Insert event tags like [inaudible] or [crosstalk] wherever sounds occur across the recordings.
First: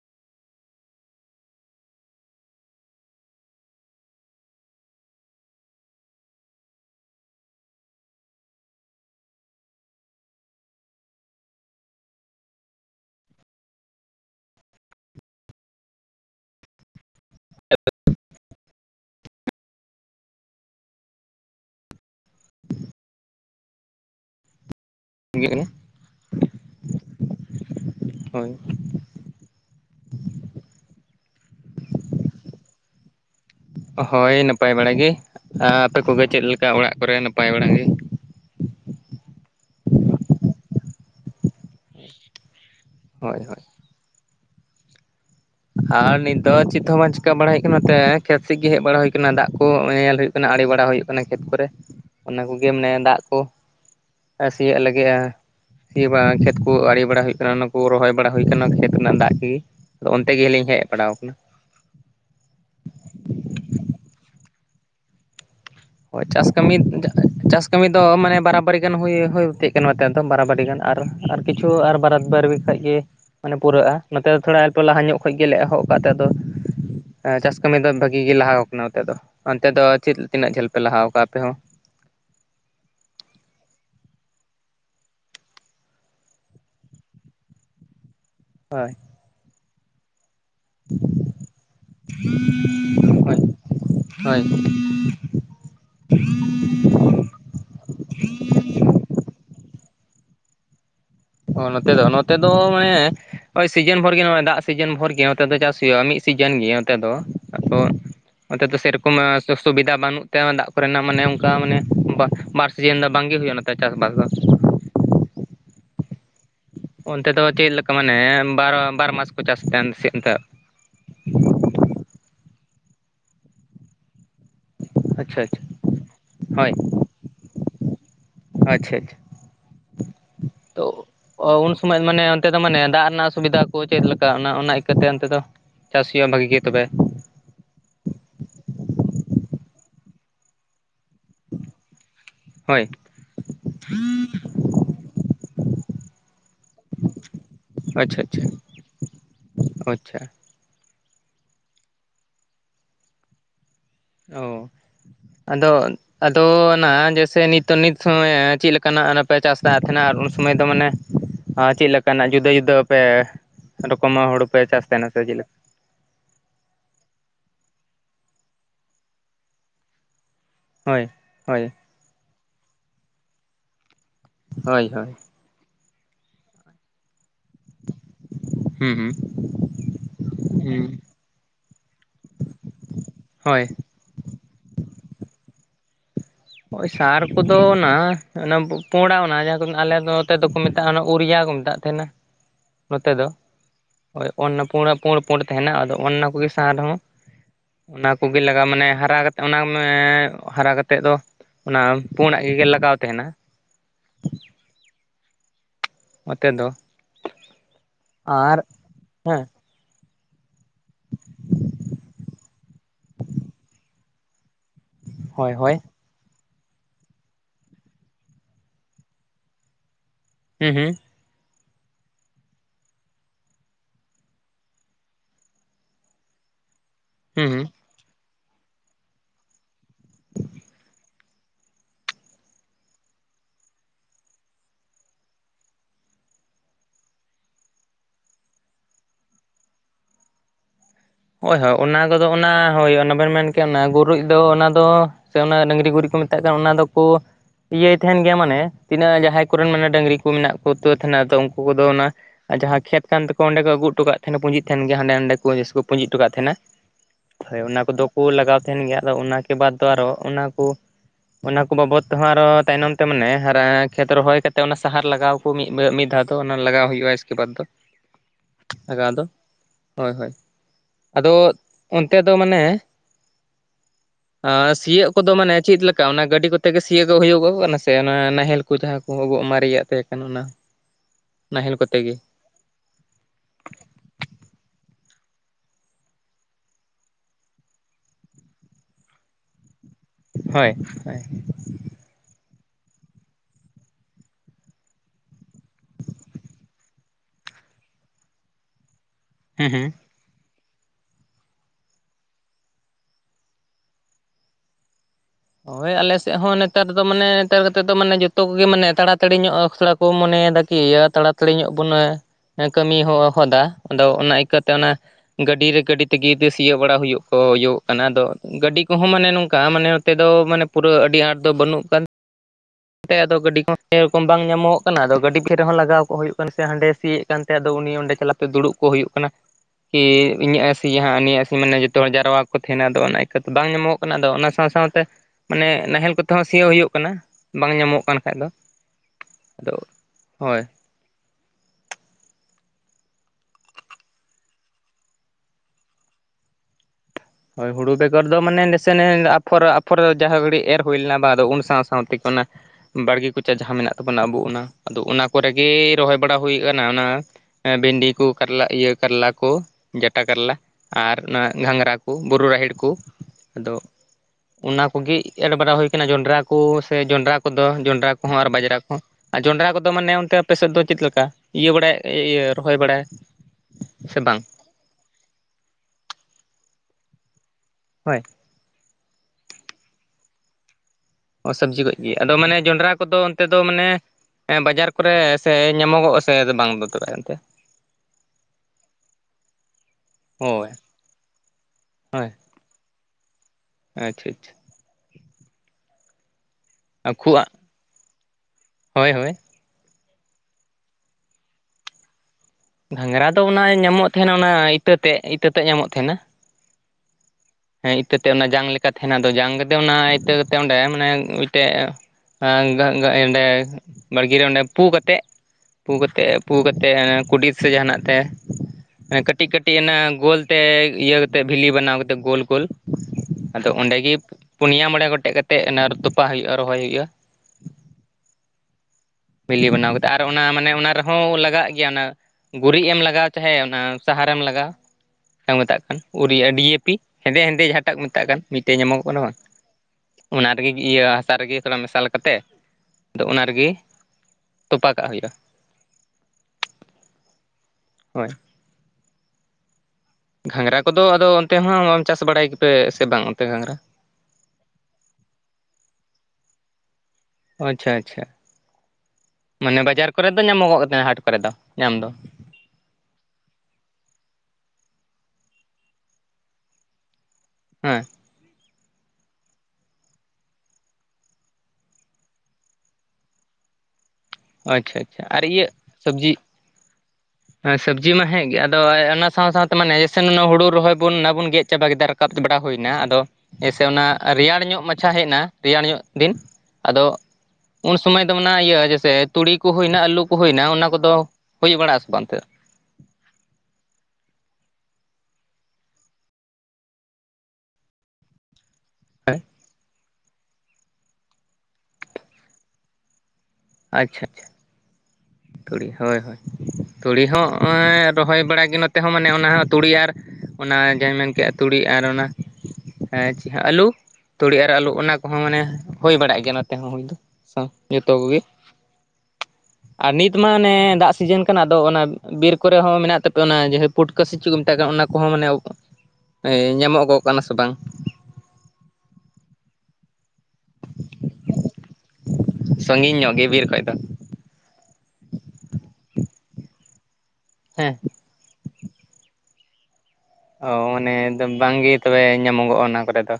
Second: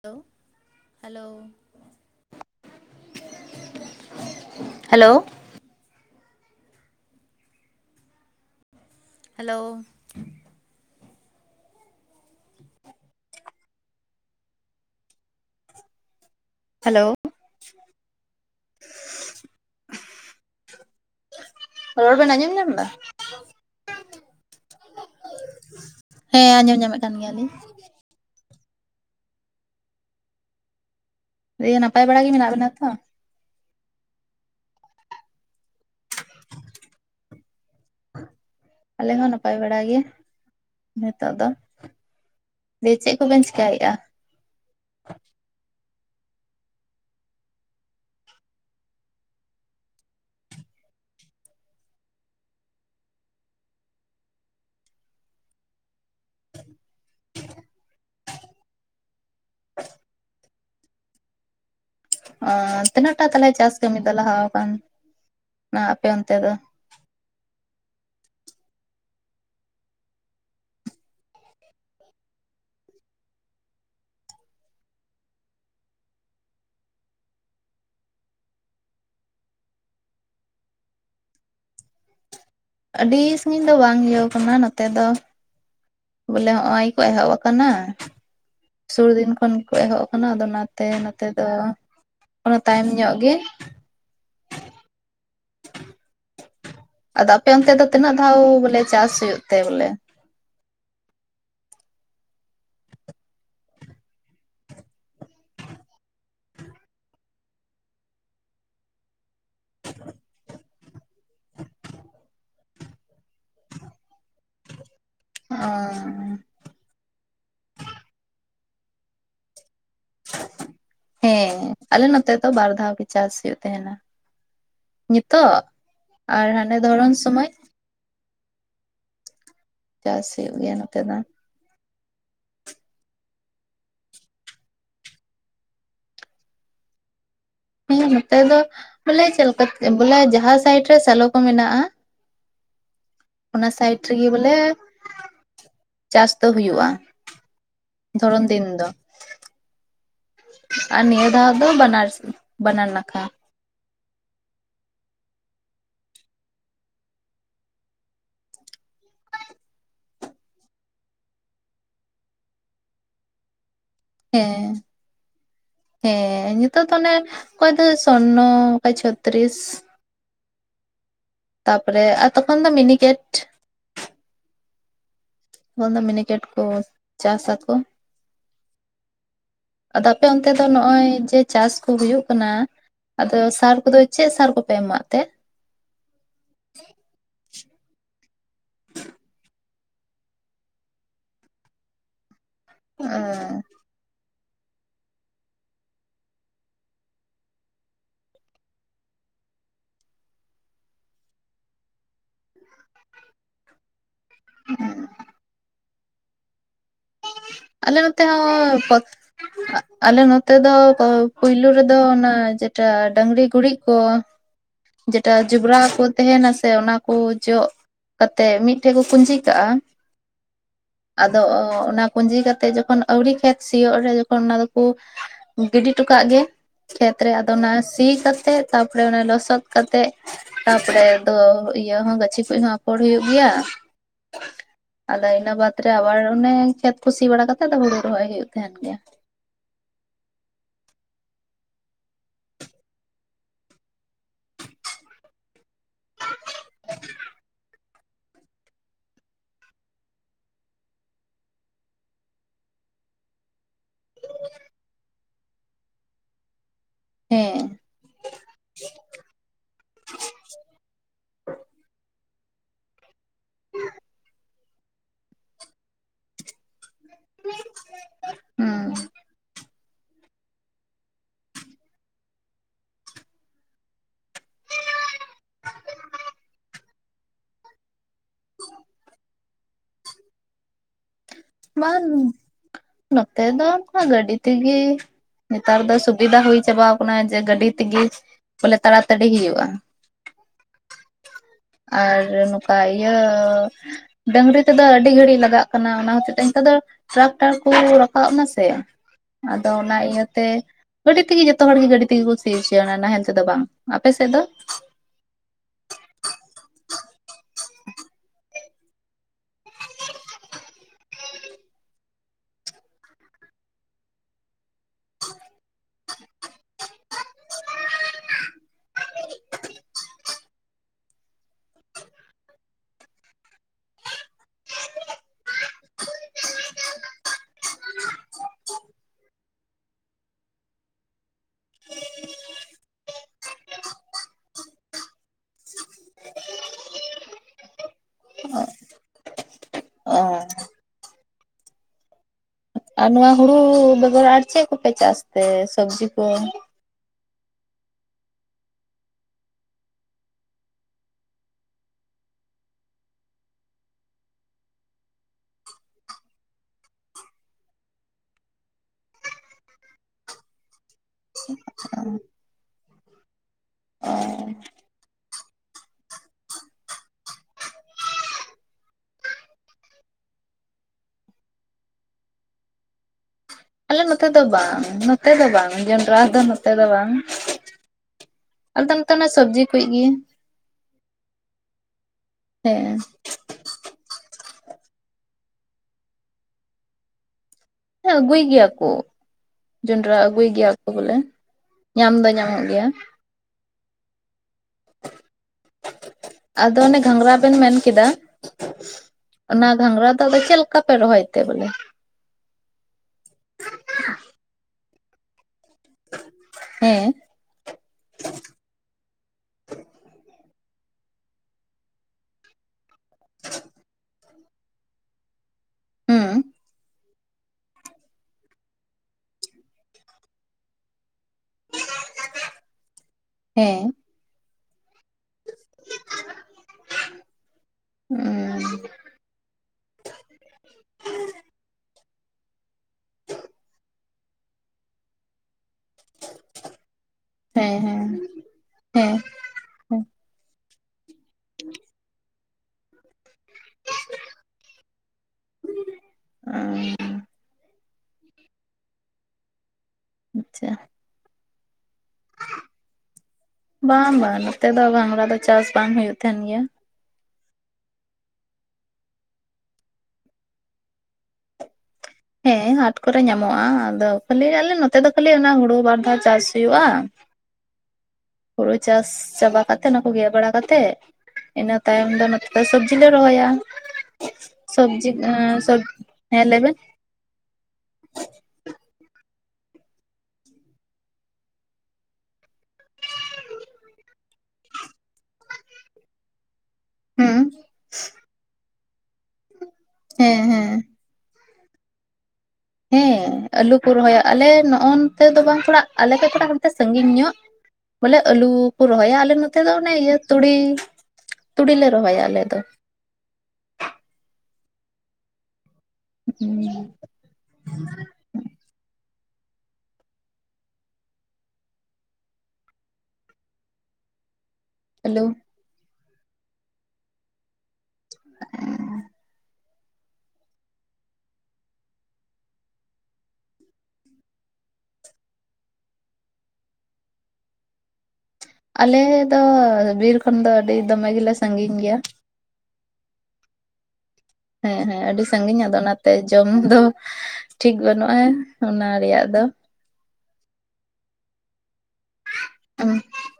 Hello, hello, hello, hello, hello, ᱨᱚᱲ ᱵᱮᱱ ᱟᱸᱡᱚᱢ ᱧᱟᱢᱫᱟ? ᱦᱮᱸ ᱟᱸᱡᱚᱢ ᱧᱟᱢᱮᱫ ᱠᱟᱱ ᱜᱮᱭᱟᱞᱤᱧ᱾ ᱦᱳᱭ᱾ ᱫᱤᱭᱮ ᱱᱟᱯᱟᱭ ᱵᱟᱲᱟ ᱜᱮ ᱢᱮᱱᱟᱜ ᱵᱮᱱᱟ ᱛᱚ᱾ ᱦᱳᱭ ᱱᱟᱯᱟᱭ ᱵᱟᱲᱟᱜ ᱜᱮ ᱟᱯᱮ ᱠᱚᱜᱮ ᱪᱮᱫ ᱞᱮᱠᱟ ᱚᱲᱟᱜ ᱠᱚᱨᱮ ᱱᱟᱯᱟᱭ ᱵᱟᱲᱟᱜ ᱜᱮ? ᱟᱞᱮ ᱦᱚᱸ ᱱᱟᱯᱟᱭ ᱵᱟᱲᱟ ᱜᱮ ᱱᱤᱛᱚᱜ ᱫᱚ᱾ ᱫᱤᱭᱮ ᱪᱮᱫ ᱦᱳᱭ ᱠᱚᱵᱮᱱ ᱦᱳᱭ ᱪᱤᱠᱟᱭᱮᱜ-ᱟ? ᱟᱨ ᱱᱤᱛ ᱫᱚ ᱪᱮᱫ ᱦᱚᱸ ᱵᱟᱝ ᱪᱤᱠᱟᱹ ᱵᱟᱲᱟᱭ ᱠᱟᱱᱟ ᱱᱚᱛᱮ ᱠᱷᱮᱛ ᱥᱮᱫ ᱜᱮ ᱦᱮᱡ ᱵᱟᱲᱟ ᱦᱩᱭ ᱠᱟᱱᱟ ᱫᱟᱜ ᱠᱚ ᱧᱮᱞ ᱦᱳᱭᱳᱜ, ᱟᱲᱮ ᱵᱟᱲᱟ ᱦᱩᱭᱩᱜ ᱠᱟᱱᱟ ᱠᱷᱮᱛ ᱠᱚᱨᱮ ᱚᱱᱟ ᱠᱚᱜᱮ ᱢᱟᱱᱮ ᱫᱟᱜ ᱠᱚ᱾ ᱟᱨ ᱥᱤᱭᱚᱜ ᱞᱟᱹᱜᱤᱫ-ᱟ᱾ ᱥᱤ ᱵᱟᱝ ᱠᱷᱮᱛ ᱠᱚ ᱟᱲᱮ ᱵᱟᱲᱟ ᱦᱩᱭ ᱠᱟᱱᱟ ᱚᱱᱟ ᱠᱚ ᱨᱚᱦᱚᱭ ᱵᱟᱲᱟ ᱦᱩᱭ ᱠᱟᱱᱟ ᱠᱷᱮᱛ ᱨᱮᱱᱟᱜ ᱫᱟᱜ ᱜᱮ᱾ ᱛᱮ ᱜᱮ ᱞᱤᱧ ᱦᱮᱡ ᱵᱟᱲᱟᱣ ᱠᱟᱱᱟ᱾ ᱛᱤᱱᱟᱹᱜ ᱴᱟ ᱛᱟᱦᱟᱞᱮ ᱪᱟᱥ ᱠᱟᱹᱢᱤ ᱫᱚ ᱞᱟᱦᱟ ᱟᱠᱟᱱ? ᱟᱯᱮ ᱦᱳᱭ ᱚᱱᱛᱮ ᱪᱟᱥ ᱫᱚ ᱠᱟᱹᱢᱤ ᱪᱟᱥ ᱠᱟᱹᱢᱤ ᱫᱚ ᱢᱟᱱᱮ ᱵᱟᱨᱟᱵᱟᱨᱤ ᱜᱟᱱ ᱦᱩᱭ ᱦᱩᱭ ᱛᱤᱜ ᱠᱟᱱᱟ ᱠᱟᱱ ᱫᱚ ᱵᱟᱨᱟᱵᱟᱨᱤ ᱜᱟᱱ ᱟᱨ, ᱟᱨ ᱠᱤᱪᱷᱩ ᱟᱨ ᱵᱟᱨᱛ ᱵᱟᱨᱤ ᱠᱷᱟᱱ ᱜᱮ, ᱢᱟᱱᱮ ᱯᱩᱨᱟᱜ-ᱟ ᱱᱚᱛᱮ ᱫᱚ ᱛᱷᱚᱲᱟ ᱮᱞᱯᱚ ᱞᱟᱦᱟ ᱧᱚᱜ ᱠᱷᱚᱡ ᱜᱮᱞᱮ ᱮᱦᱚᱵ ᱠᱟᱜ ᱠᱟᱫ ᱛᱮ ᱟᱫᱚ, ᱪᱟᱥ ᱠᱟᱹᱢᱤ ᱫᱚ ᱵᱷᱟᱹᱜᱤ ᱜᱮ ᱞᱟᱦᱟᱣ ᱠᱟᱱᱟ ᱱᱚᱛᱮ ᱫᱚ ᱚᱱᱛᱮ ᱫᱚ ᱪᱮᱫ ᱛᱤᱱᱟᱹᱜ ᱡᱷᱟᱹᱞ ᱯᱮ ᱞᱟᱦᱟᱣ ᱠᱟᱜ ᱟᱯᱮ ᱦᱚᱸ? ᱟᱹᱰᱤ ᱥᱟᱺᱜᱤᱧ ᱫᱚ ᱵᱟᱝ ᱤᱭᱟᱹᱣ ᱠᱟᱱᱟ ᱱᱚᱛᱮ ᱫᱚ᱾ ᱵᱚᱞᱮ ᱦᱚᱸᱜ-ᱚᱭ ᱠᱚ ᱮᱦᱚᱵ ᱟᱠᱟᱱᱟ᱾ ᱦᱳᱭ, ᱥᱩᱨ ᱫᱤᱱ ᱠᱷᱚᱱ ᱜᱮᱠᱚ ᱮᱦᱚᱵ ᱠᱟᱱᱟ ᱟᱫᱚ ᱱᱟᱛ ᱛᱮ ᱱᱚᱛᱮ ᱫᱚ ᱚᱱᱟ ᱛᱟᱭᱚᱢ ᱧᱚᱜ ᱜᱮ, ᱦᱳᱭ ᱦᱳᱭ ᱟᱫᱚ ᱟᱯᱮ ᱚᱱᱛᱮ ᱫᱚ ᱛᱤᱱᱟᱹᱜ ᱫᱷᱟᱣ ᱵᱚᱞᱮ ᱪᱟᱥ ᱦᱩᱭᱩᱜ ᱛᱮ ᱵᱚᱞᱮ? ᱚ ᱱᱚᱛᱮ ᱫᱚ, ᱱᱚᱛᱮ ᱫᱚ ᱢᱟᱱᱮ, ᱦᱳᱭ ᱥᱤᱡᱤᱱ ᱵᱷᱳᱨ ᱜᱮ ᱱᱚᱜ-ᱚᱭ ᱫᱟᱜ ᱥᱤᱡᱤᱱ ᱵᱷᱳᱨ ᱜᱮ ᱱᱚᱛᱮ ᱫᱚ ᱪᱟᱥ ᱦᱩᱭᱩᱜ-ᱟ ᱢᱤᱫ ᱥᱤᱡᱤᱱ ᱜᱮ ᱱᱚᱛᱮ ᱫᱚ ᱟᱫᱚ, ᱚᱱᱚᱛᱮ ᱫᱚ ᱥᱮᱨᱚᱠᱚᱢ ᱥᱩᱵ-ᱥᱩᱵᱤᱫᱷᱟ ᱵᱟᱹᱱᱩᱜ ᱛᱮ ᱦᱚᱸᱭ ᱫᱟᱜ ᱠᱚᱨᱮᱱᱟᱜ ᱢᱟᱱᱮ ᱚᱝᱠᱟ ᱢᱟᱱᱮ, [unintelligible] ᱥᱤᱡᱤᱱ ᱫᱚ ᱵᱟᱝ ᱜᱮ ᱦᱩᱭᱩᱜ-ᱟ ᱱᱚᱛᱮ ᱪᱟᱥᱵᱟᱥ ᱫᱚ᱾ ᱚ ᱚᱱᱛᱮ ᱫᱚ ᱪᱮᱫ ᱞᱮᱠᱟ ᱢᱟᱱᱮ ᱵᱟᱨᱚ ᱵᱟᱨ ᱢᱟᱥ ᱠᱚ ᱪᱟᱥ ᱛᱟᱸᱦᱮᱱᱫ ᱥᱮ ᱚᱝᱠᱟ? ᱦᱮᱸ ᱟᱞᱮ ᱱᱚᱛᱮ ᱫᱚ ᱵᱟᱨ ᱫᱷᱟᱣ ᱜᱮ ᱪᱟᱥ ᱦᱩᱭᱩᱜ ᱛᱟᱦᱮᱸᱱᱟ᱾ ᱟᱪᱪᱷᱟ ᱟᱪᱪᱷᱟ ᱱᱤᱛᱚᱜ ᱟᱨ ᱦᱳᱭ ᱦᱟᱱᱮ ᱫᱷᱚᱲᱚᱱ ᱥᱚᱢᱚᱭ᱾ ᱟᱪᱪᱷᱟ ᱟᱪᱪᱷᱟ᱾ ᱪᱟᱜ ᱥᱮ ᱩᱱᱤᱭᱟᱜ ᱱᱚᱛᱮ ᱱᱟᱜ ᱚ ᱩᱱ ᱥᱚᱢᱚᱭ ᱢᱟᱱᱮ ᱚᱱᱛᱮ ᱫᱚ ᱢᱟᱱᱮ ᱫᱟᱜ ᱨᱮᱱᱟᱜ ᱥᱩᱵᱤᱫᱷᱟ ᱠᱚ ᱪᱮᱫ ᱞᱮᱠᱟ? ᱚᱱᱟ ᱚᱱᱟ ᱤᱠᱟᱹᱛᱮ ᱚᱱᱛᱮ ᱫᱚ ᱪᱟᱥ ᱦᱩᱭᱩᱜᱼᱟ ᱵᱷᱟᱜᱤ ᱜᱮ ᱛᱚᱵᱮ ᱾ ᱦᱮᱸ ᱱᱚᱛᱮ ᱫᱚ ᱵᱚᱞᱮ ᱪᱮᱞᱠᱟ ᱠᱟᱛᱮᱜ ᱵᱚᱞᱮ ᱡᱟᱦᱟᱸ ᱥᱟᱭᱤᱴ ᱨᱮ ᱥᱮᱞᱚ ᱠᱚ ᱢᱮᱱᱟᱜᱼᱟ ᱦᱳᱭ, ᱚᱱᱟ ᱥᱟᱭᱤᱴ ᱨᱮᱜᱮ ᱵᱚᱞᱮ ᱪᱟᱥ ᱫᱚ ᱦᱩᱭᱩᱜᱼᱟ, ᱟᱪᱪᱷᱟ ᱟᱪᱪᱷᱟ ᱫᱷᱚᱨᱚᱱ ᱫᱤᱱ ᱫᱚ ᱟᱪᱪᱷᱟ ᱾ ᱟᱨ ᱱᱤᱭᱟᱹ ᱫᱷᱟᱣ ᱫᱚ ᱵᱟᱱᱟᱨ ᱥᱮᱱ ᱵᱟᱱᱟᱨ ᱱᱟᱠᱷᱟ ᱚ, ᱟᱫᱚ ᱟᱫᱚ ᱚᱱᱟ ᱡᱮᱥᱮ ᱱᱤᱛᱚ ᱱᱤᱛ ᱦᱚᱸᱭᱮ ᱪᱤᱞᱠᱟ ᱱᱟᱜ ᱚᱱᱟ ᱯᱮ ᱪᱟᱥ [unintelligible] ᱛᱟᱦᱮᱱᱟ ᱟᱨ ᱩᱱ ᱥᱚᱢᱚᱭ ᱫᱚ ᱢᱟᱱᱮ, ᱟᱨ ᱪᱮᱜ ᱞᱮᱠᱟᱱᱟᱜ ᱡᱩᱫᱟᱹ ᱡᱩᱫᱟᱹ ᱯᱮ ᱨᱚᱠᱚᱢᱟᱜ ᱦᱩᱲᱩ ᱯᱮ ᱦᱮᱸ ᱪᱟᱥ ᱛᱟᱦᱮᱸᱱᱟ ᱥᱮ ᱪᱮᱫ ᱞᱮᱠᱟ? ᱦᱮᱸ ᱱᱤᱛᱚᱜ ᱫᱚ ᱚᱱᱮ ᱚᱠᱚᱭ ᱫᱚ ᱥᱚᱨᱱᱚ ᱚᱠᱚᱭ ᱪᱷᱚᱛᱨᱤᱥ ᱦᱳᱭ ᱦᱳᱭ, ᱛᱟᱯᱚᱨᱮ ᱟᱨ ᱛᱚᱠᱷᱚᱱ ᱫᱚ ᱢᱤᱱᱤᱠᱮᱴ ᱦᱳᱭ ᱦᱳᱭ, ᱢᱮᱱ ᱫᱚ ᱢᱤᱱᱤᱠᱮᱴ ᱠᱚ ᱪᱟᱥ ᱟᱠᱚ ᱾ ᱦᱩᱸ ᱦᱩᱸ, ᱟᱫᱚ ᱟᱯᱮ ᱚᱱᱛᱮ ᱫᱚ ᱦᱩᱸ ᱱᱚᱜ-ᱚᱭ ᱡᱮ ᱪᱟᱥ ᱠᱚ ᱦᱩᱭᱩᱜ ᱠᱟᱱᱟ, ᱟᱫᱚ ᱦᱳᱭ ᱥᱟᱨ ᱠᱚᱫᱚ ᱪᱮᱜ ᱥᱟᱨ ᱠᱚᱯᱮ ᱮᱢᱟᱜ ᱛᱮ? ᱥᱟᱨ ᱠᱚᱫᱚ ᱚᱱᱟ ᱚᱱᱟ ᱯᱳᱰᱟᱜ ᱚᱱᱟ ᱡᱟᱦᱟᱸ ᱠᱚ ᱟᱞᱮ ᱫᱚ ᱱᱚᱛᱮ ᱫᱚᱠᱚ ᱢᱮᱛ [unintelligible] ᱚᱱᱟ ᱳᱩᱨᱤᱭᱟ ᱠᱚ ᱢᱮᱛᱟᱜ ᱛᱷᱮᱦᱮᱱᱟ ᱾ [inaudible] ᱱᱚᱛᱮ ᱫᱚ ᱚᱱ-ᱱᱟ ᱯᱩᱸᱰᱟ ᱯᱩᱸᱰ ᱯᱩᱸᱰ ᱛᱷᱟᱦᱮᱱᱟ ᱟᱫᱚ ᱚᱱ-ᱚᱱᱟ ᱠᱚᱜᱮ ᱥᱟᱨ ᱦᱚᱸ ᱚᱱᱟ ᱠᱚᱜᱮ ᱞᱟᱜᱟᱜ ᱢᱟᱱᱮ ᱦᱟᱨᱟ ᱠᱟᱛᱮᱜ ᱚᱱᱟ [unintelligible] ᱦᱟᱨᱟ ᱠᱟᱛᱮᱜ ᱫᱚ, ᱚᱱᱟ ᱯᱩᱸᱰᱟᱜ ᱜᱮᱠᱚ ᱞᱟᱜᱟᱣ ᱛᱮᱦᱮᱱᱟ ᱾ [inaudible] ᱱᱚᱛᱮ ᱫᱚ ᱟᱞᱮ ᱱᱚᱛᱮ ᱟᱨ ᱦᱚᱸ ᱦᱮᱸ [unintelligible] ᱟᱞᱮ ᱱᱚᱛᱮ ᱫᱚ ᱯᱩᱭᱞᱩ ᱨᱮᱫᱚ ᱚᱱᱟ ᱡᱮᱴᱟ ᱰᱟᱹᱝᱨᱤ ᱜᱩᱨᱤᱡ ᱠᱚ ᱡᱮᱴᱟ ᱦᱳᱭ ᱦᱳᱭ ᱡᱚᱵᱽᱨᱟ ᱠᱚ ᱛᱮᱦᱮᱱᱟ ᱥᱮ ᱚᱱᱟ ᱠᱚ ᱡᱚᱜ ᱠᱟᱛᱮᱜ ᱢᱤᱫᱴᱷᱮᱡ ᱠᱚ ᱯᱩᱸᱡᱤ ᱠᱟᱜᱼᱟ ᱾ ᱦᱩᱸ ᱦᱩᱸ, ᱟᱫᱚ ᱚᱱᱟ ᱯᱩᱸᱡᱤ ᱠᱟᱛᱮᱜ ᱡᱚᱠᱷᱚᱱ ᱟᱹᱣᱨᱤ ᱠᱚ ᱥᱤᱭᱳᱜ ᱨᱮ ᱡᱚᱠᱷᱚᱱ ᱚᱱᱟ ᱫᱚᱠᱚ ᱜᱤᱰᱤ ᱴᱚᱠᱟᱜ ᱜᱮ ᱠᱷᱮᱛ ᱨᱮ ᱦᱩᱸ ᱟᱫᱚ ᱦᱩᱸ ᱚᱱᱟ ᱥᱤ ᱠᱟᱛᱮ ᱛᱟᱯᱚᱨᱮ ᱚᱱᱟ ᱞᱚᱥᱚᱜ ᱠᱟᱛᱮᱜ ᱛᱟᱨᱯᱚᱨᱮ ᱫᱚ ᱤᱭᱟᱹ ᱦᱚᱸ ᱜᱟᱹᱪᱷᱤ ᱠᱚ ᱦᱚᱸ ᱟᱯᱷᱚᱲ ᱦᱩᱭᱩᱜ ᱜᱮᱭᱟ ᱾ ᱟᱫᱚ ᱤᱱᱟᱹ ᱵᱟᱫᱽ ᱨᱮ ᱟᱵᱟᱨ ᱚᱱᱮ ᱠᱷᱮᱛ ᱠᱚ ᱥᱤ ᱵᱟᱲᱟ ᱠᱟᱛᱮᱜ ᱟᱫᱚ ᱦᱩᱲᱩ ᱨᱚᱦᱚᱭ ᱦᱩᱭᱩᱜ ᱛᱟᱸᱦᱮᱱ ᱜᱮᱭᱟ ᱾ ᱳᱭ ᱦᱳᱭ ᱚᱱᱟ ᱠᱚᱫᱚ ᱚᱱᱟ ᱦᱳᱭ ᱚᱱᱮ ᱵᱮᱱ ᱢᱮᱱ ᱠᱮᱱᱟ ᱜᱩᱨᱤᱡ ᱫᱚ ᱚᱱᱟ ᱫᱚ ᱥᱮ ᱚᱱᱟ ᱰᱟᱹᱝᱨᱤ ᱜᱩᱨᱤᱡ ᱠᱚ ᱢᱮᱛᱟᱜ ᱠᱟᱱ ᱚᱱᱟ ᱫᱚ ᱠᱩ ᱤᱭᱟᱹᱭ ᱛᱟᱦᱮᱱ ᱜᱮᱭᱟ ᱢᱟᱱᱮ ᱛᱤᱱᱟᱹᱜ ᱡᱟᱦᱟᱸᱭ ᱠᱚᱨᱮᱱ ᱢᱟᱱᱮ ᱰᱟᱹᱝᱨᱤ ᱠᱚ ᱢᱮᱱᱟᱜ ᱠᱚ ᱛᱳ ᱛᱟᱦᱮᱱᱟ ᱩᱱᱠᱩ ᱠᱚᱫᱚ ᱚᱱᱟ ᱟ ᱡᱟᱦᱟᱸ ᱠᱷᱮᱛᱷ ᱠᱟᱱ ᱛᱟᱠᱚ ᱚᱸᱰᱮ ᱠᱚ ᱟᱹᱜᱩ ᱩᱴᱩ ᱛᱮᱦᱮᱱᱟ ᱦᱚᱸᱵᱮᱱᱟᱵᱮ ᱵᱤᱥᱠᱩ ᱛᱟᱦᱮᱱᱟ ᱯᱩᱸᱡᱤ ᱛᱟᱦᱮᱱᱟ ᱾ ᱦᱳᱭ ᱦᱮᱸ ᱚᱱᱟ ᱠᱚᱫᱚ ᱠᱚ ᱞᱟᱜᱟᱣ ᱛᱮᱦᱮᱱ ᱜᱮᱭᱟ ᱟᱫᱚ ᱚᱱᱟᱠᱮ ᱵᱟᱫᱚ ᱟᱨᱚ ᱚᱱᱟ ᱠᱩ ᱚᱱᱟ ᱠᱩ ᱵᱟᱵᱚᱛ ᱛᱮᱦᱚᱸ ᱟᱨᱚ ᱛᱟᱭᱱᱚᱢ ᱢᱟᱱᱮ ᱦᱟᱨᱟ ᱠᱷᱮᱛ ᱨᱚᱦᱚᱭ ᱠᱟᱛᱮᱜ ᱚᱱᱟ ᱥᱟᱦᱟᱨ ᱞᱟᱜᱟᱣ ᱠᱚ ᱢᱤᱫ ᱢᱤᱫ ᱫᱷᱟᱣ ᱫᱚ ᱚᱱᱟ ᱞᱟᱜᱟᱣ ᱦᱩᱭᱩᱜᱼᱟ ᱤᱥᱠᱮ ᱵᱟᱫᱽ ᱦᱩᱸ ᱟᱜ ᱟᱫᱚ ᱦᱳᱭ ᱦᱳᱭ ᱾ ᱟᱫᱚ ᱚᱱᱛᱮ ᱫᱚ ᱢᱟᱱᱮ [inaudible] ᱟᱸ ᱥᱤᱭᱳᱜ ᱠᱚᱫᱚ ᱢᱟᱱᱮ ᱪᱮᱫ ᱞᱮᱠᱟ ᱚᱱᱟ ᱜᱟᱹᱰᱤ ᱠᱚᱛᱮ ᱜᱮ ᱥᱤᱭᱳᱜᱚᱜ ᱦᱩᱭᱩᱜᱚᱜ ᱠᱟᱱᱟ ᱥᱮ ᱚᱱᱟ ᱱᱟᱦᱮᱞᱼᱼ ᱩᱱᱠᱩ ᱡᱟᱦᱟᱸ ᱠᱚᱦᱚᱜᱚ ᱢᱟᱨᱮᱭᱟᱜ ᱛᱟᱦᱮᱸ ᱠᱟᱱᱟ ᱚᱱᱟᱼᱼ ᱵᱟᱵ ᱱᱚᱛᱮ ᱫᱚ ᱜᱟᱹᱰᱤ ᱛᱮᱜᱮ ᱱᱮᱛᱟᱨ ᱫᱚ ᱥᱩᱵᱤᱫᱷᱟ ᱦᱩᱭ ᱪᱟᱵᱟᱣ ᱟᱠᱟᱱᱟ ᱡᱮ ᱜᱟᱹᱰᱤ ᱛᱮᱜᱮ ᱵᱚᱞᱮ ᱛᱟᱲᱟᱛᱟᱹᱲᱤ ᱦᱩᱭᱩᱜᱼᱟ᱾ ᱦᱳᱭ ᱳᱭ ᱟᱨ ᱱᱚᱠᱟ ᱤᱭᱟᱹ ᱰᱟᱹᱝᱨᱤ ᱛᱮᱫᱚ ᱟᱹᱰᱤ ᱜᱷᱟᱹᱲᱤᱡ ᱞᱟᱜᱟᱜ ᱠᱟᱱᱟ ᱚᱱᱟ ᱦᱚᱛᱮᱡᱼᱼ ᱱᱮᱛᱟᱫᱚ ᱴᱨᱟᱠᱴᱟᱨ ᱠᱚ ᱨᱟᱠᱟᱵ ᱮᱱᱟ ᱥᱮ ᱦᱩᱸ ᱟᱫᱚ ᱦᱩᱸ ᱚᱱᱟ ᱤᱭᱟᱹᱛᱮᱼᱼ ᱜᱟᱹᱰᱤ ᱛᱤᱜᱤ ᱡᱚᱛᱚ ᱦᱚᱲ ᱜᱤ ᱜᱟᱹᱰᱤ ᱛᱤᱜᱤ ᱠᱩ ᱥᱤ ᱚᱪᱚᱭᱟ ᱚᱱᱟ ᱱᱟᱦᱮᱞ ᱛᱮᱫᱚ ᱵᱟᱝ ᱟᱯᱮ ᱥᱮᱫᱚ? ᱳᱭ ᱟᱞᱮ ᱥᱮᱫ ᱦᱚᱸ ᱱᱮᱛᱟᱨ ᱫᱚ ᱢᱟᱱᱮ ᱱᱮᱛᱟᱨ ᱠᱟᱛᱮᱡ ᱫᱚ ᱢᱟᱱᱮ ᱡᱚᱛᱚ ᱠᱚᱜᱮ ᱢᱟᱱᱮ ᱛᱟᱲᱟᱛᱟᱹᱲᱤ ᱧᱚᱜ ᱛᱷᱚᱲᱟᱼᱼ ᱠᱚ ᱢᱚᱱᱮᱭᱮᱫᱟ ᱠᱤ ᱤᱭᱟ ᱛᱟᱲᱟᱛᱟᱹᱲᱤ ᱧᱚᱜ ᱵᱚᱱᱮᱼᱼ ᱠᱟᱹᱢᱤ ᱦᱚᱦᱚᱫᱟ ᱟᱫᱚ ᱚᱱᱟ ᱤᱠᱟᱹᱭᱛᱮ ᱚᱱᱟᱼᱼ ᱜᱟᱹᱰᱤᱨᱮ ᱜᱟᱹᱰᱤ ᱛᱮᱜᱮ ᱥᱤᱭᱚᱜ ᱵᱟᱲᱟ ᱦᱩᱭᱩᱜ ᱠᱚ ᱦᱩᱭᱩᱜᱚᱜ ᱠᱟᱱᱟ ᱟᱫᱚ ᱜᱟᱹᱰᱤ ᱠᱚᱦᱚᱸ ᱢᱟᱱᱮ ᱱᱚᱝᱠᱟ ᱢᱟᱱᱮᱼᱼ ᱛᱮᱫᱚ ᱢᱟᱱᱮ ᱯᱩᱨᱟᱹ ᱟᱰᱤ ᱟᱸᱴᱷ ᱫᱚ ᱵᱟᱹᱱᱩᱜ ᱠᱟᱱᱼᱼ ᱛᱮ ᱜᱟᱹᱰᱤ ᱠᱚᱦᱚᱸ ᱥᱮᱨᱚᱠᱚᱢ ᱵᱟᱝ ᱧᱟᱢᱚᱜᱚᱜ ᱠᱟᱱᱟ ᱟᱫᱚ ᱜᱟᱹᱰᱤ ᱯᱷᱮ ᱨᱮᱦᱚᱸ ᱞᱟᱜᱟᱣ ᱠᱚᱜ ᱦᱩᱭᱩᱜ ᱠᱟᱱᱟ ᱥᱮ ᱦᱟᱸᱰᱮ ᱥᱤᱭᱮᱫ ᱠᱟᱱᱛᱮ ᱟᱫᱚ ᱩᱱᱤ ᱚᱸᱰᱮ ᱪᱟᱞᱟᱟᱣᱼᱼ ᱫᱩᱲᱩᱵ ᱠᱚᱜ ᱦᱩᱭᱩᱜ ᱠᱟᱱᱟ᱾ ᱠᱤ ᱤᱧᱟᱹᱜ ᱮ ᱥᱤᱭᱟ ᱦᱟᱸᱜ ᱦᱟᱹᱱᱤᱭᱟ ᱦᱟᱸ ᱱᱤᱭᱟᱜ ᱮ ᱥᱤ ᱭᱟ ᱢᱟᱱᱮ ᱡᱚᱛᱚᱦᱚ ᱡᱟᱨᱣᱟ ᱠᱚ ᱛᱮᱦᱮᱱᱟ ᱚᱱᱟ ᱟᱹᱭᱠᱟᱹᱛᱮ ᱵᱟᱝ ᱧᱟᱢᱚᱼᱼ ᱠᱟᱱᱟ ᱫᱚ ᱚᱱᱟ ᱥᱟᱸᱶ ᱥᱟᱸᱶᱛᱮ ᱢᱟᱱᱮ ᱱᱟᱦᱮᱞ ᱠᱚᱛᱮ ᱦᱚᱸ ᱥᱤᱭᱳᱜ ᱦᱩᱭᱩᱜ ᱠᱟᱱᱟ᱾ ᱵᱟᱝ ᱧᱟᱢᱚᱜ ᱠᱟᱱ ᱠᱷᱟᱡᱫᱚ ᱟᱫᱚ ᱚ ᱦᱳᱭ᱾ ᱟᱨ ᱱᱚᱣᱟ ᱦᱩᱲᱩ ᱵᱮᱜᱚᱨ ᱟᱨ ᱪᱮᱜ ᱠᱚᱯᱮ ᱪᱟᱥ ᱛᱮ ᱥᱚᱵᱽᱡᱤ ᱠᱚ? ᱦᱳᱭ ᱦᱩᱲᱩ ᱵᱮᱜᱚᱨ ᱫᱚ ᱢᱟᱱᱮ ᱱᱮᱥᱮᱱᱮᱧ ᱟᱯᱷᱚᱨ ᱟᱯᱷᱚᱨ ᱡᱟᱦᱟᱸ ᱜᱷᱟᱹᱲᱤᱡ ᱮᱨ ᱦᱩᱭ ᱞᱮᱱᱟ ᱵᱟᱝᱫᱚ ᱩᱱ ᱥᱟᱸᱶ ᱥᱟᱸᱶᱛᱮᱠ ᱳᱱᱟ ᱵᱟᱲᱜᱮ ᱠᱚᱪᱟ ᱡᱟᱦᱟᱸ ᱢᱮᱱᱟᱜ ᱛᱟᱵᱚᱱᱟ ᱟᱵᱩ ᱚᱱᱟ ᱟᱫᱚ ᱚᱱᱟ ᱠᱚᱨᱮᱜᱮ ᱨᱚᱦᱚᱭ ᱵᱟᱲᱟ ᱦᱩᱭ ᱟᱠᱟᱱᱟ ᱚᱱᱟᱼᱼ ᱵᱷᱤᱱᱰᱤ ᱠᱩ ᱠᱟᱨᱞᱟ ᱤᱭᱟᱹ ᱠᱟᱨᱞᱟ ᱠᱩ ᱡᱟᱴᱟ ᱠᱟᱨᱞᱟ ᱟᱨ ᱚᱱᱟ ᱜᱷᱟᱸᱝᱨᱟᱼᱼ ᱠᱩ ᱵᱩᱨᱩ ᱨᱟᱦᱮᱲ ᱠᱩ ᱟᱫᱚ ᱚᱱᱟ ᱠᱩᱜᱤ ᱮᱲ ᱵᱟᱨᱟ ᱦᱩᱭ ᱟᱠᱟᱱᱟ ᱡᱚᱸᱰᱨᱟ ᱠᱩ ᱥᱮ ᱡᱚᱱᱰᱨᱟ ᱠᱚᱫᱚ ᱡᱚᱸᱰᱨᱟ ᱠᱚᱦᱚᱸ ᱟᱨ ᱵᱟᱡᱨᱟ ᱠᱚᱦᱚᱸᱼᱼ ᱟᱨ ᱡᱚᱸᱰᱨᱟ ᱠᱚᱫᱚ ᱢᱟᱱᱮ ᱚᱱᱛᱮ ᱟᱯᱮ ᱥᱮᱫ ᱫᱚ ᱪᱮᱫ ᱞᱮᱠᱟ ᱤᱭᱟᱹ ᱵᱟᱲᱟᱭ ᱤᱭᱟᱹ ᱨᱚᱦᱚᱭ ᱵᱟᱲᱟᱭᱼᱼ ᱟᱞᱮ ᱱᱚᱛᱮ ᱫᱚ ᱵᱟᱝ ᱱᱚᱛᱮ ᱫᱚ ᱵᱟᱝ ᱡᱚᱸᱰᱨᱟ ᱫᱚ ᱱᱚᱛᱮ ᱫᱚ ᱵᱟᱝ ᱦᱚᱭ ᱟᱞᱮᱫᱚ ᱱᱚᱛᱮᱱᱟ ᱥᱚᱵᱽᱡᱤ ᱠᱩᱭᱤᱡ ᱜᱤ᱾ ᱳ ᱥᱟᱹᱵᱽᱡᱤ ᱠᱩᱡ ᱜᱤ ᱟᱫᱚ ᱢᱟᱱᱮ ᱡᱚᱸᱰᱨᱟ ᱦᱮᱸ ᱠᱚᱫᱚ ᱚᱱᱛᱮᱼᱼ ᱫᱚ ᱢᱟᱱᱮ ᱵᱟᱡᱟᱨ ᱠᱚᱨᱮ ᱥᱮ ᱧᱟᱢᱚᱜᱚᱜᱼᱟ ᱥᱮ ᱵᱟᱝ ᱫᱚ ᱛᱚᱵᱮ ᱮᱱᱛᱮᱼᱼ ᱦᱮᱸ ᱟᱹᱜᱩᱭ ᱜᱮᱭᱟ ᱠᱩ᱾ ᱡᱚᱸᱰᱨᱟ ᱟᱹᱜᱩᱭ ᱜᱮᱭᱟ ᱦᱳᱭ ᱠᱩ ᱵᱚᱞᱮ ᱧᱟᱢ ᱫᱚ ᱦᱳᱭ ᱧᱟᱢᱚᱜ ᱜᱮᱭᱟ᱾ -ᱟᱪᱪᱷᱟ ᱟᱪᱪᱷᱟ ᱟᱫᱚ ᱚᱱᱮ ᱜᱷᱟᱸᱝᱨᱟ ᱵᱮᱱ ᱢᱮᱱᱠᱮᱫᱟ᱾ ᱦᱚᱭ ᱦᱚᱭ᱾ ᱚᱱᱟ ᱜᱷᱝᱨᱟᱫᱚ ᱟᱫᱚ ᱪᱮᱫ ᱞᱮᱠᱟᱠᱟ ᱯᱮ ᱨᱚᱦᱚᱛᱮ ᱵᱚᱞᱮ? ᱜᱷᱟᱸᱝᱨᱟ ᱫᱚ ᱚᱱᱟ ᱧᱟᱢᱚᱜ ᱛᱮᱦᱮᱱᱟ ᱚᱱᱟ ᱤᱛᱟᱹ ᱛᱮᱜ ᱤᱛᱟᱹᱛᱮᱜ ᱧᱟᱢᱚᱜ ᱛᱮᱦᱮᱱᱟ᱾ ᱦᱮᱸ ᱦᱮᱸ ᱤᱛᱟᱹᱛᱮᱜ ᱚᱱᱟ ᱡᱟᱝ ᱞᱮᱠᱟ ᱛᱮᱦᱮᱱᱟ ᱡᱟᱝ ᱠᱟᱛᱮᱜ ᱚᱱᱟ ᱤᱛᱟᱹ ᱠᱟᱛᱮᱜ ᱚᱸᱰᱮ ᱢᱟᱱᱮ ᱢᱤᱫᱴᱮᱜᱼᱼ ᱦᱮ [unintelligible] ᱚᱸᱰᱮ ᱵᱟᱲᱜᱮ ᱚᱸᱰᱮ ᱯᱩ ᱠᱟᱛᱮᱜ ᱯᱩ ᱠᱟᱛᱮ ᱦᱩᱸ ᱯᱩ ᱠᱟᱛᱮ ᱠᱩᱰᱤᱼᱼ ᱥᱮ ᱡᱟᱦᱟᱱᱟᱜ ᱛᱮ ᱠᱟᱹᱴᱤᱡ ᱠᱟᱹᱴᱤᱡ ᱚᱱᱟ ᱜᱳᱞ ᱛᱮ ᱤᱭᱟᱹ ᱠᱟᱛᱮ ᱵᱷᱤᱞᱤᱼᱼ ᱵᱮᱱᱟᱣᱛᱮ ᱜᱳᱞ ᱠᱩᱞ ᱟᱫᱚ ᱦᱮᱸ ᱚᱸᱰᱮ ᱜᱮ ᱯᱩᱱᱭᱟ ᱢᱚᱬᱮ ᱜᱚᱴᱮᱡ ᱠᱟᱛᱮ ᱚᱱᱟᱨ ᱛᱚᱯᱟᱭ ᱦᱩᱭᱩᱜᱼᱟ ᱨᱚᱦᱚᱭ ᱦᱩᱭᱩᱜᱼᱟ᱾ ᱩᱸ, ᱵᱤᱞᱤ ᱵᱮᱱᱟᱣ ᱠᱟᱛᱮ ᱟᱨ ᱚᱱᱟ ᱢᱟᱱᱮ ᱚᱱᱟ ᱨᱮᱦᱚᱸ ᱞᱟᱜᱟᱜ ᱜᱮᱭᱟ ᱚᱱᱟ, ᱜᱩᱨᱤᱡ ᱮᱢ ᱞᱟᱜᱟᱣ ᱪᱟᱦᱮ ᱚᱱᱟ ᱥᱟᱦᱟᱨᱮᱢ ᱞᱟᱜᱟᱣ ᱡᱟᱦᱟᱸ ᱠᱚ ᱢᱮᱛᱟᱜ ᱠᱟᱱᱟ᱾ ᱩᱨᱤᱭᱟ ᱮ ᱰᱤᱭᱮᱯᱤ ᱦᱮᱸᱫᱮ ᱦᱮᱸᱫᱮ ᱦᱮᱸ ᱡᱟᱦᱟᱸᱴᱟᱜ ᱠᱚ ᱦᱮᱸ ᱢᱮᱛᱟᱜ ᱠᱟᱱ ᱢᱤᱫᱴᱮᱱ ᱧᱟᱢᱚᱜᱚᱜ ᱦᱮᱸ ᱠᱟᱱᱟ ᱵᱟᱝ? ᱚᱱᱟᱨᱮᱜᱮ ᱤᱭᱟᱹ ᱦᱟᱥᱟ ᱨᱮᱜᱮ ᱛᱷᱚᱲᱟ ᱢᱮᱥᱟᱞ ᱠᱟᱛᱮᱫ ᱟᱫᱚ ᱚᱱᱟᱨᱮᱜᱮ, ᱛᱚᱯᱟ ᱠᱟᱜ ᱦᱩᱭᱩᱜᱼᱟ᱾ [inaudible] ᱦᱳᱭ᱾ ᱟᱪᱪᱷᱟ ᱜᱷᱟᱸᱝᱨᱟ ᱠᱚᱫᱚ ᱟᱫᱚ ᱚᱱᱛᱮ ᱦᱚᱸ ᱵᱟᱢ ᱪᱟᱥ ᱵᱟᱲᱟᱭ ᱜᱮᱯᱮ ᱥᱮ ᱵᱟᱝ ᱚᱱᱛᱮ ᱜᱷᱟᱸᱝᱨᱟ? ᱵᱟᱝ ᱵᱟᱝ ᱱᱚᱛᱮ ᱫᱚ ᱜᱷᱟᱸᱝᱨᱟ ᱫᱚ ᱪᱟᱥ ᱵᱟᱝ ᱦᱳᱭᱳᱜ ᱛᱟᱦᱮᱸᱱ ᱜᱮᱭᱟ᱾ ᱟᱪᱪᱷᱟ ᱟᱪᱪᱷᱟ ᱢᱟᱱᱮ ᱵᱟᱡᱟᱨ ᱠᱚᱨᱮ ᱫᱚ ᱧᱟᱢᱚᱜᱚᱜ ᱛᱟᱦᱮᱸ ᱦᱟᱴ ᱠᱚᱨᱮ ᱫᱚ ᱧᱟᱢ ᱫᱚ᱾ ᱦᱮᱸ ᱦᱟᱴ ᱠᱚᱨᱮ ᱧᱟᱢᱚᱜᱼᱟ ᱟᱫᱚ ᱠᱷᱟᱞᱤ ᱟᱞᱮ ᱱᱚᱛᱮ ᱫᱚ ᱠᱷᱟᱹᱞᱤ ᱚᱱᱟ ᱦᱩᱲᱩ ᱵᱟᱨ ᱫᱷᱟᱣ ᱪᱟᱥ ᱦᱩᱭᱩᱜᱼᱟ᱾ [inaudible] ᱦᱮᱸ, ᱦᱩᱲᱩ ᱪᱟᱥ ᱪᱟᱵᱟ ᱠᱟᱛᱮᱜ ᱚᱱᱟᱠᱚ ᱜᱮᱫ ᱵᱟᱲᱟ ᱠᱟᱛᱮᱫ᱾ ᱤᱱᱟᱹ ᱛᱟᱭᱚᱢ ᱫᱚ ᱱᱚᱛᱮ ᱫᱚ ᱥᱚᱵᱽᱡᱤ ᱞᱮ ᱨᱚᱦᱚᱭᱟ᱾ ᱟᱪᱪᱷᱟ ᱥᱚᱵᱡᱤ ᱟᱪᱪᱷᱟ ᱟᱨ ᱤᱭᱟᱹ ᱥᱚᱵ ᱥᱚᱵᱽᱡᱤ ᱦᱮᱸ ᱞᱟᱹᱭᱵᱮᱱ? ᱦᱮᱸ ᱥᱚᱵᱽᱡᱤ ᱢᱟ ᱦᱮᱡᱸ ᱜᱮ ᱟᱫᱚ, ᱚᱱᱟ ᱥᱟᱶ ᱥᱟᱶᱛᱮ ᱢᱟᱱᱮ ᱡᱮᱥᱮᱱ ᱦᱩᱲᱩ ᱨᱚᱦᱚᱭ ᱵᱚᱱ ᱚᱱᱟ ᱵᱚᱱ ᱜᱮᱫ ᱪᱟᱵᱟ ᱠᱮᱫᱟ ᱨᱟᱠᱟᱵ ᱵᱟᱲᱟ ᱦᱩᱭᱱᱟ ᱟᱫᱚ, ᱦᱮᱸᱥᱮ ᱚᱱᱟ ᱨᱮᱭᱟᱲ ᱧᱚᱜ ᱢᱟᱪᱷᱟ ᱦᱮᱡ ᱮᱱᱟ ᱨᱮᱭᱟᱲ ᱧᱚᱜ ᱫᱤᱱ᱾ ᱟᱫᱚ ᱦᱩᱸ ᱩᱱ ᱥᱚᱢᱚᱭ ᱫᱚ ᱚᱱᱟ ᱤᱭᱟᱹ ᱡᱮᱭᱥᱮ ᱛᱩᱲᱤ ᱠᱚ ᱦᱩᱭᱱᱟ ᱟᱹᱞᱩ ᱠᱚ ᱦᱮᱸ ᱦᱩᱭᱱᱟ ᱦᱮᱸ ᱚᱱᱟ ᱠᱚᱫᱚ, ᱦᱩᱭ ᱵᱟᱲ ᱟᱥᱮ ᱵᱟᱝ ᱚᱱᱛᱮ? ᱦᱮᱸ ᱟᱞᱩ ᱠᱚ ᱨᱚᱦᱚᱭᱟ ᱟᱞᱮ ᱱᱚᱜᱼᱚ ᱱᱚᱛᱮ ᱫᱚ ᱵᱟᱝ ᱛᱷᱚᱲᱟ ᱟᱞᱮ ᱠᱷᱚᱡ ᱛᱷᱚᱲᱟ ᱥᱟᱺᱜᱤᱧ ᱧᱚᱜ᱾ ᱵᱚᱞᱮ ᱟᱹᱞᱩ ᱠᱚ ᱨᱚᱦᱚᱭᱟ ᱟᱞᱮ ᱱᱚᱛᱮ ᱫᱚ ᱚᱱᱮ ᱤᱭᱟᱹ ᱛᱩᱲᱤ ᱛᱩᱲᱤ ᱞᱮ ᱨᱚᱦᱚᱭᱟ ᱟᱞᱮ ᱫᱚ᱾ ᱟᱪᱪᱷᱟ ᱟᱪᱷᱟ, ᱠᱩᱲᱤ, ᱦᱳᱭ ᱦᱳᱭ ᱦᱩᱸ ᱛᱩᱲᱤ ᱦᱚ ᱮᱸ ᱨᱚᱦᱚᱭ ᱵᱟᱲᱟᱜᱟᱜᱮ ᱱᱚᱛᱮ ᱦᱚᱸ ᱢᱟᱱᱮ ᱚᱱᱟ ᱦᱚᱸ ᱛᱩᱲᱤ ᱟᱨ ᱚᱱᱟ ᱡᱟᱦᱟᱸᱧ ᱢᱮᱱ ᱠᱮᱫᱮᱜᱼᱟ ᱛᱩᱲᱤ ᱟᱨ ᱚᱱᱟ ᱦᱮᱸ ᱟᱞᱩ ᱛᱩᱲᱤ ᱟᱨ ᱟᱞᱩ᱾ ᱚᱱᱟ ᱦᱮᱞᱳ ᱠᱚᱦᱚᱸ ᱢᱟᱱᱮ ᱦᱩᱭ ᱵᱟᱲᱟᱜ ᱜᱮᱭᱟ ᱱᱚᱛᱮ ᱦᱚᱸ ᱦᱩᱭ ᱫᱚ ᱡᱚᱛᱚ ᱠᱚᱜᱮ᱾ ᱟᱨ ᱱᱤᱛ ᱢᱟ ᱚᱱᱮ ᱫᱟᱜ ᱥᱤᱡᱮᱱ ᱠᱟᱱᱟ ᱟᱫᱚ ᱚᱱᱟ ᱵᱤᱨ ᱠᱚᱨᱮ ᱦᱚᱸ ᱢᱮᱱᱟᱜ ᱛᱟᱯᱮᱭᱟ ᱚᱱᱟ ᱡᱮᱦ ᱯᱩᱴᱠᱟᱹ ᱥᱮ ᱪᱮᱫ ᱠᱚ ᱢᱮᱛᱟᱜ ᱠᱟᱱᱟ ᱚᱱᱟ ᱠᱚᱦᱚᱸ ᱢᱟᱱᱮ ᱧᱟᱢᱚᱜᱚᱜ ᱠᱟᱱᱟ ᱥᱮ ᱵᱟᱝ? ᱟᱞᱮ ᱫᱚ ᱵᱤᱨ ᱠᱷᱚᱱ ᱫᱚ ᱟᱹᱰᱤ ᱫᱚᱢᱮ ᱜᱮᱞᱮ ᱥᱟᱺᱜᱤᱧ ᱜᱮᱭᱟ᱾ ᱥᱟᱺᱜᱤᱧ ᱧᱚᱜ ᱜᱮ ᱵᱤᱨ ᱠᱷᱚᱡ ᱫᱚ? ᱦᱮᱸ ᱦᱮᱸ ᱟᱹᱰᱤ ᱥᱟᱺᱜᱤᱧ ᱟᱫᱚ ᱚᱱᱟᱛᱮ ᱡᱚᱢ ᱫᱚ ᱴᱷᱤᱠ ᱦᱮᱸ ᱵᱟᱹᱱᱩᱜᱼᱟ᱾ ᱚᱱᱟ ᱨᱮᱭᱟᱜ ᱫᱚ᱾ ᱚ ᱢᱟᱱᱮ ᱵᱟᱝᱜᱮ ᱛᱚᱵᱮ ᱧᱟᱢᱚᱜᱚᱜᱼᱟ ᱚᱱᱟ ᱠᱚᱨᱮ ᱫᱚ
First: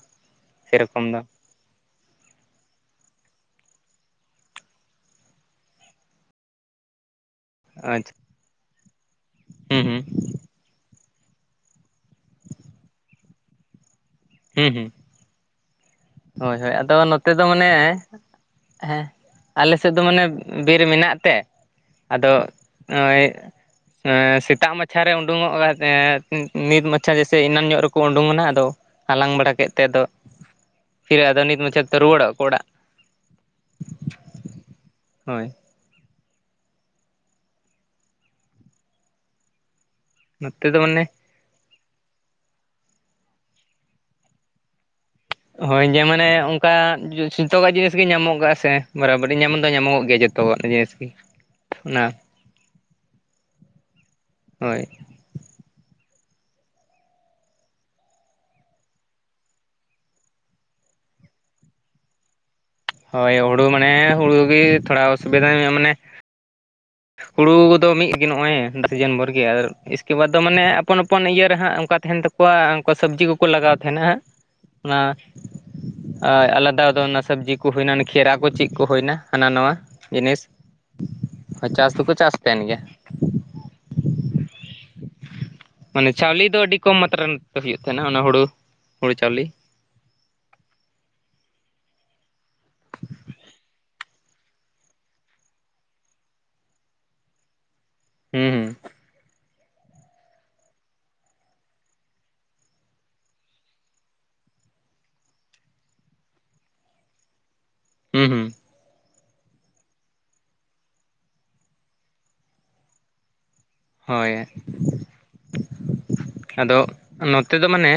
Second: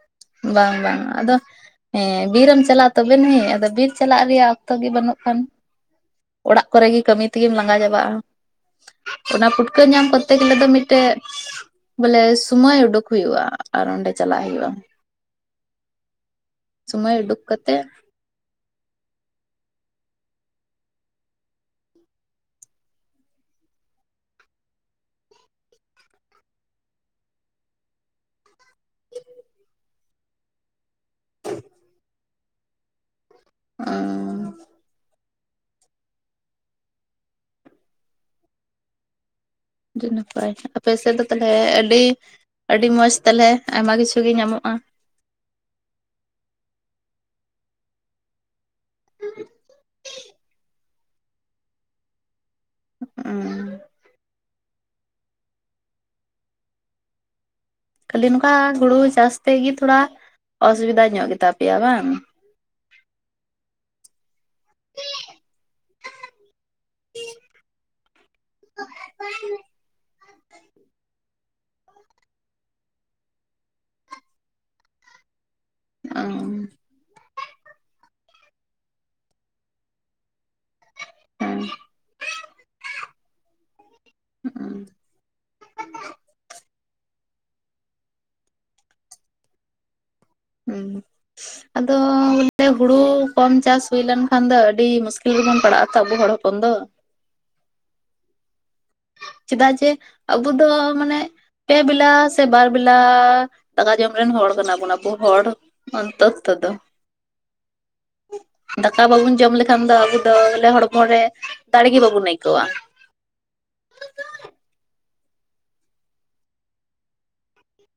ᱵᱟᱝ ᱵᱟᱝ ᱥᱮᱨᱚᱠᱚᱢ ᱫᱚ᱾ ᱟᱫᱚ ᱦᱮᱸ ᱵᱤᱨᱮᱢ ᱪᱟᱞᱟᱜᱼᱟ ᱛᱚᱵᱮ ᱱᱤ ᱟᱫᱚ ᱵᱤᱨ ᱪᱟᱞᱟᱜ ᱨᱮᱭᱟᱜ ᱚᱠᱛᱚ ᱜᱮ ᱵᱟᱹᱱᱩᱜ ᱠᱷᱟᱱ᱾ ᱚᱲᱟᱜ ᱠᱚᱨᱮ ᱜᱮ ᱠᱟᱹᱢᱤ ᱛᱮᱜᱮᱢ ᱞᱟᱸᱜᱟ ᱟᱪᱪᱷᱟ ᱪᱟᱵᱟᱜᱼᱟ᱾ ᱚᱱᱟ ᱯᱷᱩᱴᱠᱟᱹ ᱦᱩᱸ ᱦᱩᱸ ᱧᱟᱢ ᱠᱚᱨᱛᱮ ᱜᱮᱞᱮ ᱫᱚ ᱢᱤᱫᱴᱮᱡ ᱵᱚᱞᱮ ᱥᱚᱢᱚᱭ ᱩᱰᱩᱠ ᱦᱩᱭᱩᱜᱼᱟ ᱟᱨ ᱚᱸᱰᱮ ᱪᱟᱞᱟᱜ ᱦᱩᱭᱩᱜᱼᱟ᱾ ᱦᱩᱸ ᱦᱩᱸ ᱦᱳᱭ ᱦᱳᱭ ᱟᱫᱚ ᱥᱚᱢᱚᱭ ᱱᱚᱛᱮ ᱩᱰᱩᱠ ᱫᱚ ᱠᱟᱛᱮᱜ ᱢᱟᱱᱮ, ᱦᱮᱸ ᱟᱞᱮᱥᱮᱫ ᱫᱚ ᱢᱟᱱᱮ ᱵᱤᱨ ᱢᱮᱱᱟᱜ ᱛᱮ, ᱟᱫᱚ ᱳᱭ, ᱥᱮᱛᱟᱜ ᱢᱟᱪᱷᱟ ᱨᱮ ᱩᱰᱩᱝᱚᱜ ᱮ ᱱᱤᱛ ᱢᱟᱪᱷᱟ ᱡᱮᱭᱥᱮ ᱮᱱᱟᱱ ᱧᱚᱜ ᱨᱮᱠᱚ ᱩᱰᱩᱝᱱᱟ ᱟᱫᱚ, ᱦᱟᱞᱟᱝ ᱵᱟᱲᱟ ᱠᱮᱫᱛᱮ ᱟᱫᱚ, ᱯᱷᱤᱨ ᱟᱫᱚ ᱱᱤᱛ ᱢᱩᱪᱮᱫ ᱛᱮ ᱨᱩᱣᱟᱲ ᱠᱚ ᱚᱲᱟᱜ, [unintelligible] ᱦᱳᱭ᱾ ᱟᱹᱰᱤ ᱱᱟᱯᱟᱭ ᱱᱚᱛᱮ ᱟᱯᱮ ᱢᱟᱱᱮ ᱥᱮᱫ ᱫᱚ ᱛᱟᱦᱚᱞᱮ ᱟᱹᱰᱤ ᱟᱹᱰᱤ ᱢᱚᱸᱡᱽ ᱛᱟᱞᱦᱮ ᱟᱭᱢᱟ ᱠᱤᱪᱷᱩ ᱜᱮ ᱧᱟᱢᱚᱜ-ᱟ᱾ ᱦᱳᱭ ᱡᱮ ᱢᱟᱱᱮ ᱚᱱᱠᱟ ᱥᱤᱛᱚᱠᱟᱜ ᱡᱤᱱᱤᱥ ᱜᱮ ᱧᱟᱢᱚᱜᱚᱜ ᱥᱮ ᱵᱟᱨᱟᱵᱚᱨᱤ ᱧᱟᱢᱚᱜ ᱫᱚ ᱧᱟᱢᱚᱜᱚᱜ ᱜᱮᱭᱟ ᱡᱚᱛᱚ᱾ [inaudible] ᱡᱤᱱᱤᱥ ᱜᱮ ᱚᱱᱟ [inaudible] ᱦᱳᱭ᱾ ᱠᱷᱟᱞᱤ ᱱᱚᱝᱠᱟ ᱦᱩᱲᱩ ᱪᱟᱥ ᱛᱮᱜᱮ ᱛᱷᱚᱲᱟ ᱚᱥᱩᱵᱤᱫᱟ ᱧᱚᱜ ᱜᱮᱛᱟ ᱯᱮᱭᱟ ᱵᱟᱝ? ᱦᱳᱭ ᱦᱩᱲᱩ ᱢᱟᱱᱮ ᱦᱩᱲᱩ ᱜᱮ ᱛᱷᱚᱲᱟ ᱚᱥᱩᱵᱤᱫᱟ ᱧᱚᱜ ᱢᱟᱱᱮ ᱦᱩᱲᱩ ᱠᱚᱫᱚ ᱢᱤᱫ ᱜᱮ ᱱᱚᱜ-ᱚᱭ ᱫᱚ ᱥᱤᱡᱚᱱ ᱵᱷᱚᱨ ᱜᱮ ᱟᱨ ᱤᱥᱠᱮ ᱵᱟᱫᱽ ᱫᱚ ᱢᱟᱱᱮ ᱟᱯᱚᱱ ᱟᱯᱚᱱ ᱤᱭᱟᱹᱨ ᱨᱮ ᱦᱟᱸᱜ ᱚᱱᱠᱟ ᱛᱟᱦᱮᱱ ᱛᱟᱠᱚᱣᱟ, ᱠᱚᱣᱟᱜ ᱩᱱᱠᱟ ᱥᱚᱵᱽᱡᱤ ᱠᱚᱠᱚ ᱞᱟᱜᱟᱣ ᱛᱟᱦᱮᱱᱟ, ᱚᱱᱟ ᱟᱨ ᱦᱮᱸ ᱟᱞᱟᱫᱟ ᱫᱚ ᱚᱱᱟ ᱥᱚᱵᱽᱡᱤ ᱠᱚ ᱦᱩᱭᱱᱟ ᱠᱷᱨᱟ ᱠᱚ ᱪᱮᱫ ᱠᱚ ᱦᱩᱭᱱᱟ ᱦᱟᱱᱟ ᱱᱟᱣᱟ ᱡᱤᱱᱤᱥ ᱦᱳᱭ ᱪᱟᱥ ᱫᱚᱠᱚ ᱪᱟᱥ ᱛᱟᱦᱮᱱ ᱜᱮᱭᱟ᱾ ᱦᱩᱸ ᱢᱟᱱᱮ ᱪᱟᱣᱞᱮ ᱫᱚ ᱟᱹᱰᱤ ᱠᱚᱢ ᱢᱟᱛᱨᱟ ᱦᱩᱭᱩᱜ ᱛᱟᱦᱮᱱᱟ ᱚᱱᱟ ᱦᱩᱲᱩ, ᱦᱩᱲᱩ ᱪᱟᱣᱞᱮ᱾ ᱦᱩᱸ ᱟᱫᱚ ᱵᱚᱞᱮ ᱦᱩᱲᱩ ᱠᱚᱢ ᱪᱟᱥ ᱦᱩᱭ ᱞᱱᱠᱷᱟᱱ ᱫᱚ ᱟᱹᱰᱤ ᱢᱩᱥᱠᱤᱞ ᱨᱮᱵᱚᱱ ᱯᱟᱲᱟᱜ-ᱟ ᱛᱚ ᱟᱵᱚ ᱦᱚᱲ [inaudible] ᱦᱩᱸ ᱪᱮᱫᱟᱜ ᱡᱮ ᱟᱵᱚ ᱫᱚ ᱢᱟᱱᱮ ᱯᱮ ᱵᱮᱞᱟ ᱥᱮ ᱵᱟᱨ ᱵᱮᱞᱟ ᱫᱟᱠᱟ ᱡᱚᱢ ᱨᱮᱱ ᱦᱚᱲ ᱠᱟᱱᱟ ᱵᱩᱱ ᱟᱵᱚ ᱦᱚᱲ, [unintelligible] ᱛᱚ ᱫᱚ ᱦᱩᱸ ᱦᱩᱸ ᱫᱟᱠᱟ ᱵᱟᱵᱚᱱ ᱡᱚᱢ ᱞᱮᱠᱷᱟᱱ ᱫᱚ ᱟᱵᱚ ᱫᱚ ᱵᱚᱞᱮ ᱦᱚᱲᱢᱚ ᱨᱮ ᱫᱟᱲᱮᱜ ᱜᱮ ᱵᱟᱵᱚᱱ ᱟᱹᱭᱠᱟᱹᱣᱟ᱾ ᱦᱳᱭ᱾ [unintelligible] ᱟᱫᱚ ᱱᱚᱛᱮ ᱫᱚ ᱢᱟᱱᱮ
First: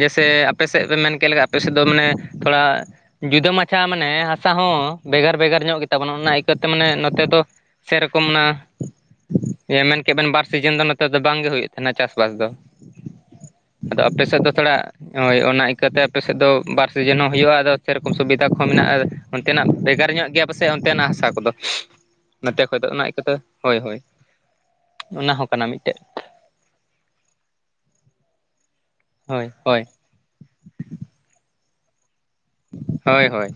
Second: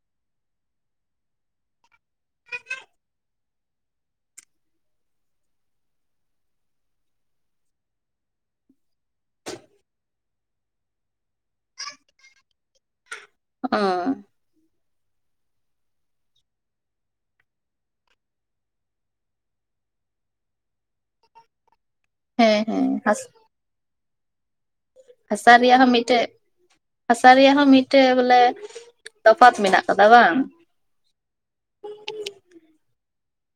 ᱡᱮᱭᱥᱮ ᱟᱯᱮ ᱥᱮᱫ ᱯᱮ ᱢᱮᱱ ᱠᱮᱫ ᱞᱮᱟᱱ ᱟᱯᱮ ᱥᱮᱫ ᱫᱚ ᱢᱟᱱᱮ ᱛᱷᱚᱲᱟ ᱡᱩᱫᱟᱹ ᱢᱟᱪᱷᱟ ᱢᱟᱱᱮ ᱦᱟᱥᱟ ᱦᱚᱸ ᱵᱷᱮᱜᱟᱨ ᱵᱷᱮᱜᱟᱨ ᱧᱚᱜ ᱜᱮᱛᱟ ᱵᱚᱱᱟ ᱚᱱᱟ [inaudible] ᱢᱟᱱᱮ ᱱᱚᱛᱮ ᱫᱚ ᱥᱮᱨᱚᱠᱚᱢ ᱚᱱᱟ ᱢᱮᱱ ᱠᱮ ᱵᱮᱱ ᱵᱟᱨ ᱥᱤᱡᱤᱱ ᱫᱚ ᱱᱚᱛᱮ ᱫᱚ ᱵᱟᱝᱜᱮ ᱦᱩᱭᱩᱜ ᱛᱟᱦᱮᱱᱟ ᱪᱟᱥᱵᱟᱥ ᱫᱚ ᱟᱫᱚ ᱟᱯᱮ ᱥᱮᱫ ᱫᱚ ᱛᱷᱚᱲᱟ ᱦᱳᱭ ᱚᱱᱟ ᱤᱠᱟᱹᱛᱮ ᱟᱯᱮ ᱥᱮᱫ ᱫᱚ ᱵᱟᱨ ᱥᱤᱡᱤᱱ ᱦᱚᱸ ᱦᱩᱭᱩᱜ-ᱟ ᱟᱫᱚ ᱥᱮᱨᱚᱠᱚᱢ ᱥᱩᱵᱤᱫᱷᱟ ᱠᱚᱦᱚᱸ ᱢᱮᱱᱟᱜ-ᱟ᱾ ᱚᱱᱛᱮᱱᱟᱜ ᱵᱷᱮᱜᱟᱨ ᱧᱚᱜ ᱜᱮᱭᱟ ᱯᱟᱥᱮ ᱚᱱᱛᱮᱱᱟᱜ ᱦᱟᱥᱟ ᱠᱚᱫᱚ? [unintelligible] ᱱᱚᱛᱮ ᱠᱷᱚᱡ ᱫᱚ ᱚᱱᱟ ᱤᱠᱟᱹᱛᱮ ᱦᱳᱭ ᱦᱳᱭ᱾ ᱦᱟᱥᱟ ᱨᱮᱭᱟᱜ ᱦᱚᱸ ᱢᱤᱫᱴᱮᱡ ᱦᱟᱥᱟ ᱨᱮᱭᱟᱜ ᱦᱚᱸ ᱢᱤᱫᱴᱮᱡ ᱵᱚᱞᱮ ᱦᱳᱭ ᱛᱚᱯᱷᱟᱛ ᱦᱳᱭ ᱢᱮᱱᱟᱜ-ᱟ᱾ ᱫᱟ ᱵᱟᱝ, ᱦᱳᱭ ᱦᱳᱭ᱾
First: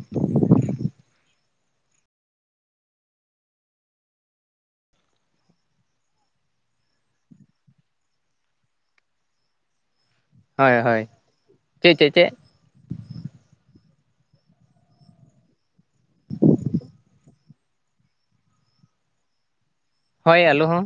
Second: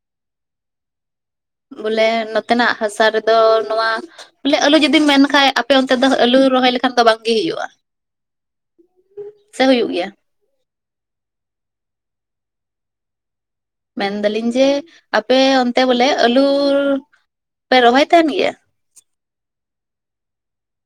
ᱵᱚᱞᱮ ᱱᱚᱛᱮᱱᱟᱜ ᱦᱟᱥᱟ ᱨᱮᱫᱚ ᱱᱚᱣᱟ ᱵᱚᱞᱮ ᱟᱹᱞᱩ ᱡᱩᱫᱤᱢ ᱢᱮᱱ ᱠᱷᱟᱱᱡ ᱟᱯᱮ ᱚᱱᱛᱮ ᱫᱚ ᱟᱹᱞᱩ ᱨᱚᱦᱚᱭ ᱞᱮᱠᱷᱟᱱ ᱫᱚ ᱵᱟᱝᱜᱮ ᱦᱩᱭᱩᱜ-ᱟ᱾ ᱥᱮ ᱦᱩᱭᱩᱜ ᱜᱮᱭᱟ? ᱦᱳᱭ ᱦᱳᱭ ᱪᱮ ᱪᱮ ᱪᱮᱜ, ᱢᱮᱱᱮᱫᱟᱞᱤᱧ ᱡᱮ ᱟᱯᱮ ᱚᱱᱛᱮ ᱵᱚᱞᱮ ᱟᱞᱩ ᱯᱮ ᱨᱚᱦᱚᱭ ᱛᱟᱦᱮᱱ ᱜᱮᱭᱟ? ᱦᱳᱭ, ᱟᱹᱞᱩ ᱦᱚᱸ᱾